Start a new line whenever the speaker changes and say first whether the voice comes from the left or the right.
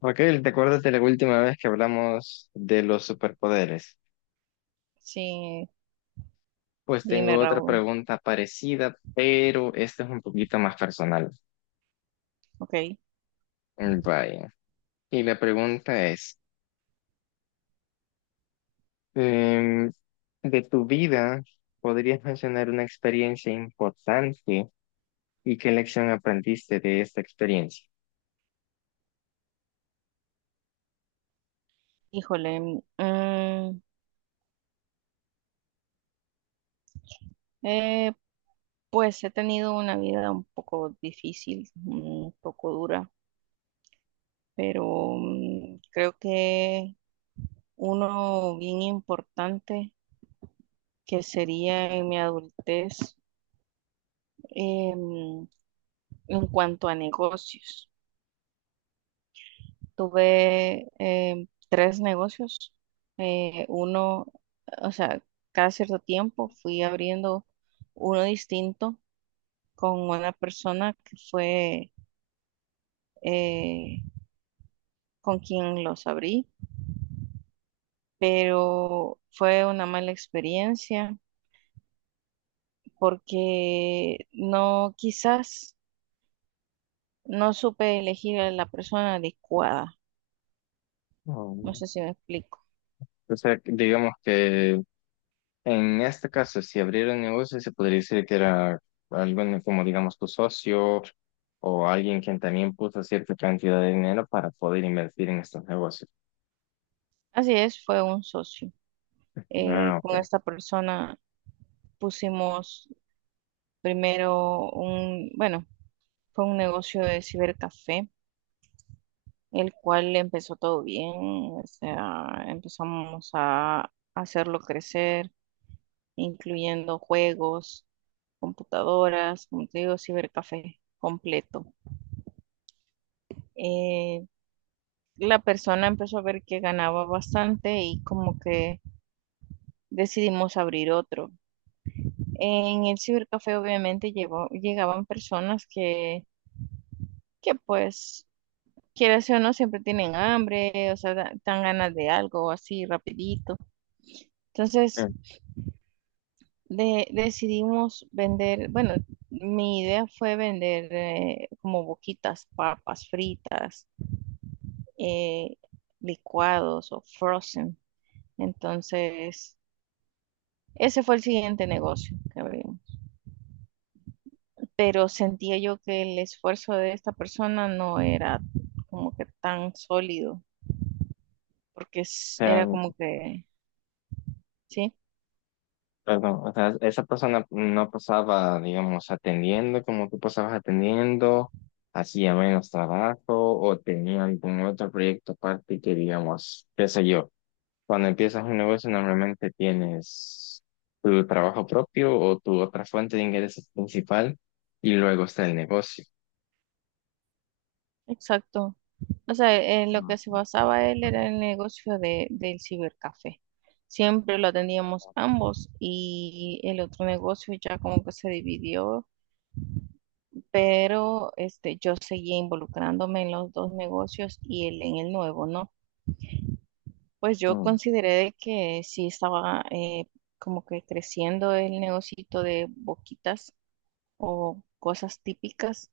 left: Raquel, ¿te acuerdas de la última vez que hablamos de los superpoderes?
right: Sí,
left: Pues
right: dime,
left: tengo otra
right: Raúl.
left: pregunta parecida, pero esta es un poquito más personal.
right: Ok.
left: Vaya. Y la pregunta es, em, de tu vida, ¿podrías mencionar una experiencia importante y qué lección aprendiste de esta experiencia?
right: Híjole. Eh, pues he tenido una vida un poco difícil, un poco dura, pero creo que uno bien importante que sería en mi adultez em, en cuanto a negocios. Tuve tres negocios. Uno, o sea, cada cierto tiempo fui abriendo uno distinto con una persona que fue eh, con quien los abrí, pero fue una mala experiencia porque no, quizás no supe elegir a la persona adecuada. No
left: Oh.
right: sé si me explico.
left: O sea, digamos que, en este caso, si abriera un negocio, se podría decir que era alguien como, digamos, tu socio o alguien quien también puso cierta cantidad de dinero para poder invertir en estos negocios.
right: Así es, fue un socio.
left: Ah,
right: Con
left: ok.
right: esta persona pusimos primero un, bueno, fue un negocio de cibercafé, el cual empezó todo bien, o sea, empezamos a hacerlo crecer, incluyendo juegos, computadoras, como te digo, cibercafé completo. Eh, la persona empezó a ver que ganaba bastante y como que decidimos abrir otro. En el cibercafé obviamente llegaban personas que pues, quieras o no, siempre tienen hambre, o sea, dan ganas de algo así rapidito. Entonces,
left: O
right: decidimos vender, bueno, mi idea fue vender como boquitas, papas fritas, eh, licuados o frozen. Entonces, ese fue el siguiente negocio que abrimos. Pero sentía yo que el esfuerzo de esta persona no era como que tan sólido, porque era
left: sea,
right: como que, sí,
left: perdón, o sea, esa persona no pasaba, digamos, atendiendo como tú pasabas atendiendo, hacía menos trabajo o tenía algún otro proyecto aparte que, digamos, qué sé yo. Cuando empiezas un negocio, normalmente tienes tu trabajo propio o tu otra fuente de ingresos principal y luego está el negocio.
right: exacto. O sea, en lo que
left: Ah.
right: se basaba él era el negocio de, del cibercafé. Siempre lo atendíamos ambos y el otro negocio ya como que se dividió, pero este, yo seguía involucrándome en los dos negocios y él en el nuevo, ¿no? Pues yo
left: Mm,
right: consideré de que sí estaba como que creciendo el negocito de boquitas o cosas típicas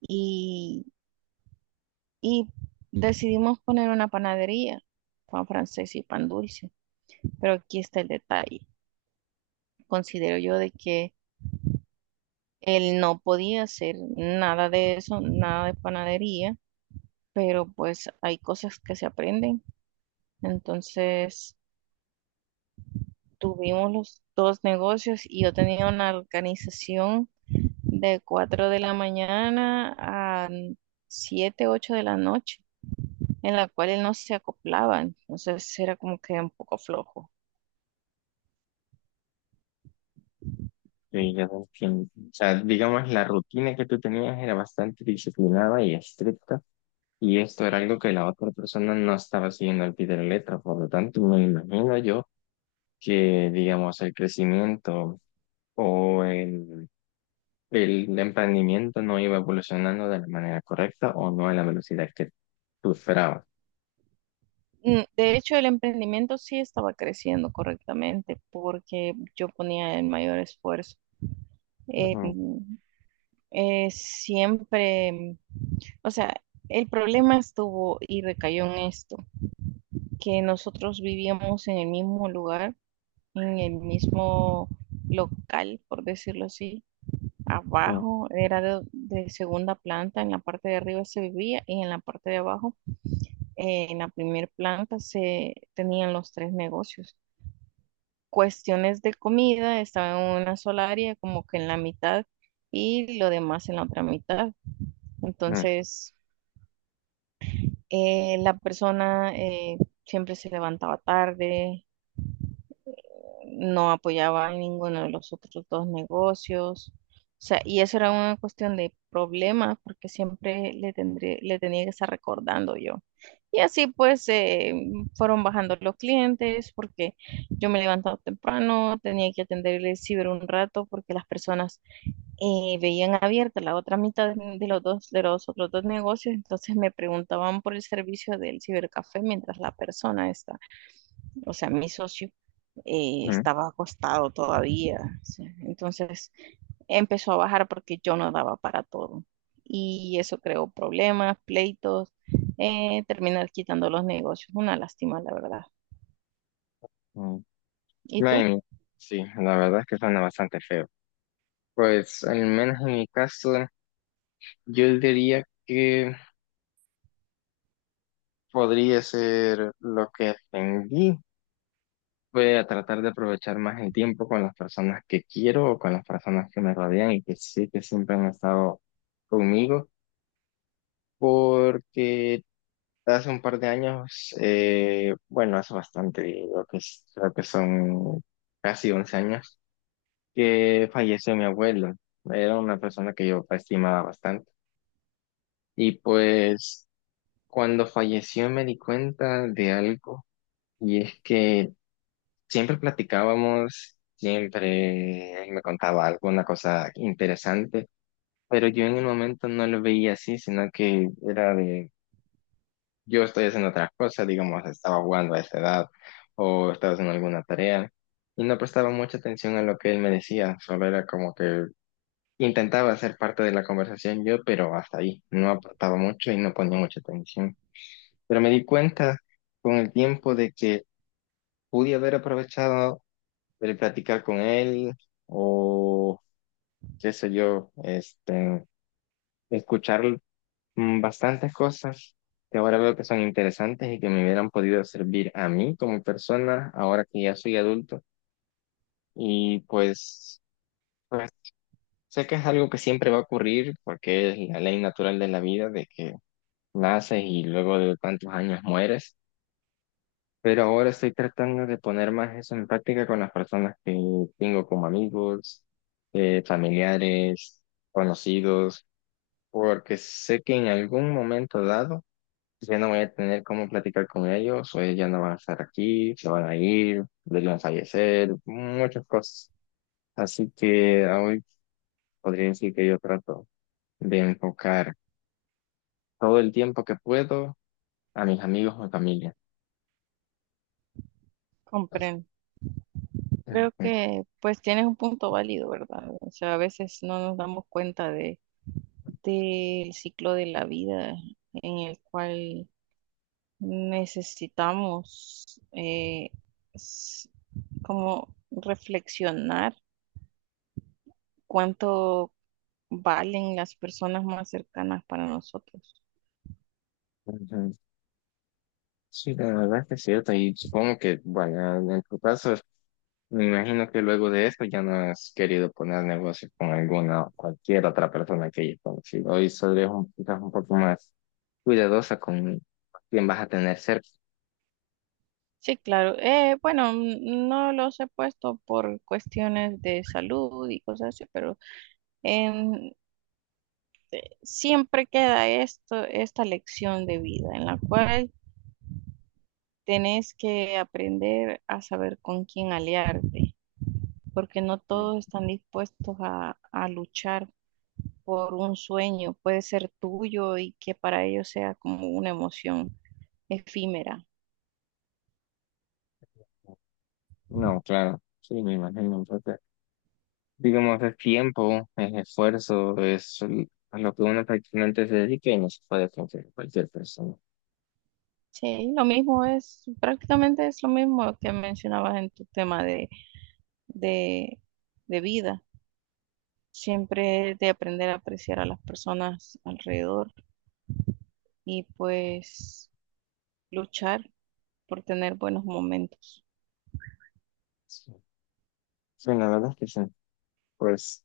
right: y, y decidimos poner una panadería, pan francés y pan dulce. Pero aquí está el detalle. Considero yo de que él no podía hacer nada de eso, nada de panadería, pero pues hay cosas que se aprenden. Entonces tuvimos los dos negocios y yo tenía una organización de 4 de la mañana a 7 8 de la noche, en la cual él no se acoplaba. Entonces era como que un poco flojo.
left: sí, ya te entiendo. O sea, digamos, la rutina que tú tenías era bastante disciplinada y estricta y esto era algo que la otra persona no estaba siguiendo al pie de la letra. Por lo tanto, me imagino yo que, digamos, el crecimiento o el emprendimiento no iba evolucionando de la manera correcta o no a la velocidad que tú esperabas.
right: De hecho, el emprendimiento sí estaba creciendo correctamente porque yo ponía el mayor esfuerzo. Eh,
left: Ujú,
right: mm, Siempre, o sea, el problema estuvo y recayó en esto, que nosotros vivíamos en el mismo lugar, en el mismo local, por decirlo así.
left: ujú,
right: Abajo era de segunda planta, en la parte de arriba se vivía y en la parte de abajo, en la primera planta se tenían los tres negocios. Cuestiones de comida, estaba en una sola área, como que en la mitad, y lo demás en la otra mitad. Entonces, la persona siempre se levantaba tarde, no apoyaba a ninguno de los otros dos negocios. O sea, y eso era una cuestión de problemas porque siempre le tenía que estar recordando yo. Y así pues fueron bajando los clientes porque yo me levantaba temprano, tenía que atender el ciber un rato porque las personas veían abierta la otra mitad de de los otros dos negocios, entonces me preguntaban por el servicio del cibercafé mientras la persona estaba, o sea, mi socio,
left: ujú,
right: estaba acostado todavía. ¿Sí? Entonces empezó a bajar porque yo no daba para todo. Y eso creó problemas, pleitos, terminar quitando los negocios. Una lástima, la verdad.
left: ujú.
right: ¿Y tú?
left: Bueno, sí, la verdad es que suena bastante feo. Pues al menos en mi caso, yo diría que podría ser lo que aprendí. Voy a tratar de aprovechar más el tiempo con las personas que quiero o con las personas que me rodean y que sí que siempre han estado conmigo, porque hace un par de años, bueno, hace bastante, digo que, creo que son casi 11 años, que falleció mi abuelo. Era una persona que yo estimaba bastante. Y pues cuando falleció me di cuenta de algo, y es que siempre platicábamos, siempre él me contaba alguna cosa interesante, pero yo en el momento no lo veía así, sino que era de yo estoy haciendo otra cosa, digamos, estaba jugando a esa edad o estaba haciendo alguna tarea y no prestaba mucha atención a lo que él me decía, solo era como que intentaba ser parte de la conversación yo, pero hasta ahí, no aportaba mucho y no ponía mucha atención. Pero me di cuenta con el tiempo de que pude haber aprovechado el platicar con él o qué sé yo, este, escuchar bastantes cosas que ahora veo que son interesantes y que me hubieran podido servir a mí como persona ahora que ya soy adulto. Y pues, pues sé que es algo que siempre va a ocurrir porque es la ley natural de la vida de que naces y luego de tantos años mueres. Pero ahora estoy tratando de poner más eso en práctica con las personas que tengo como amigos, familiares, conocidos, porque sé que en algún momento dado pues ya no voy a tener cómo platicar con ellos, o ellos ya no van a estar aquí, se van a ir, ellos van a fallecer, muchas cosas. Así que hoy podría decir que yo trato de enfocar todo el tiempo que puedo a mis amigos o familia.
right: Comprendo.
left: Ujú,
right: Creo que pues tienes un punto válido, ¿verdad? O sea, a veces no nos damos cuenta de, del ciclo de la vida en el cual necesitamos eh, s- como reflexionar cuánto valen las personas más cercanas para nosotros.
left: ujú. Sí, la verdad es que es cierto, y supongo que, bueno, en tu caso, me imagino que luego de esto ya no has querido poner negocios con alguna o cualquier otra persona que hayas conocido, hoy solo es un, quizás un poco más cuidadosa con quién vas a tener cerca.
right: Sí, claro. Bueno, no los he puesto por cuestiones de salud y cosas así, pero em, siempre queda esto, esta lección de vida en la cual tenés que aprender a saber con quién aliarte, porque no
left: Mm.
right: todos están dispuestos a luchar por un sueño, puede ser tuyo y que para ellos sea como una emoción efímera.
left: No, claro, sí, me imagino. Entonces, digamos, es tiempo, es esfuerzo, es a lo que uno prácticamente se dedica y no se puede confiar en cualquier persona.
right: Sí, lo mismo es, prácticamente es lo mismo que mencionabas en tu tema de, de vida. Siempre es de aprender a apreciar a las personas alrededor y pues luchar por tener buenos momentos.
left: Sí, sí, la verdad es que sí. Pues,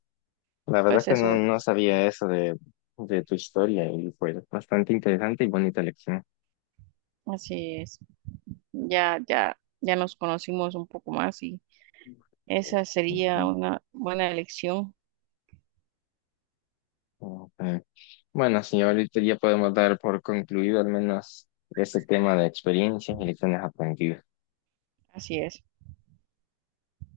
left: la verdad es
right: Pues
left: que
right: eso,
left: no, no sabía eso de tu historia y fue bastante interesante y bonita lección.
right: así es. Ya, ya, ya nos conocimos un poco más y esa sería
left: Ujú.
right: una buena elección.
left: Ok. Bueno, sí, ahorita ya podemos dar por concluido al menos ese tema de experiencias y lecciones aprendidas.
right: Así es.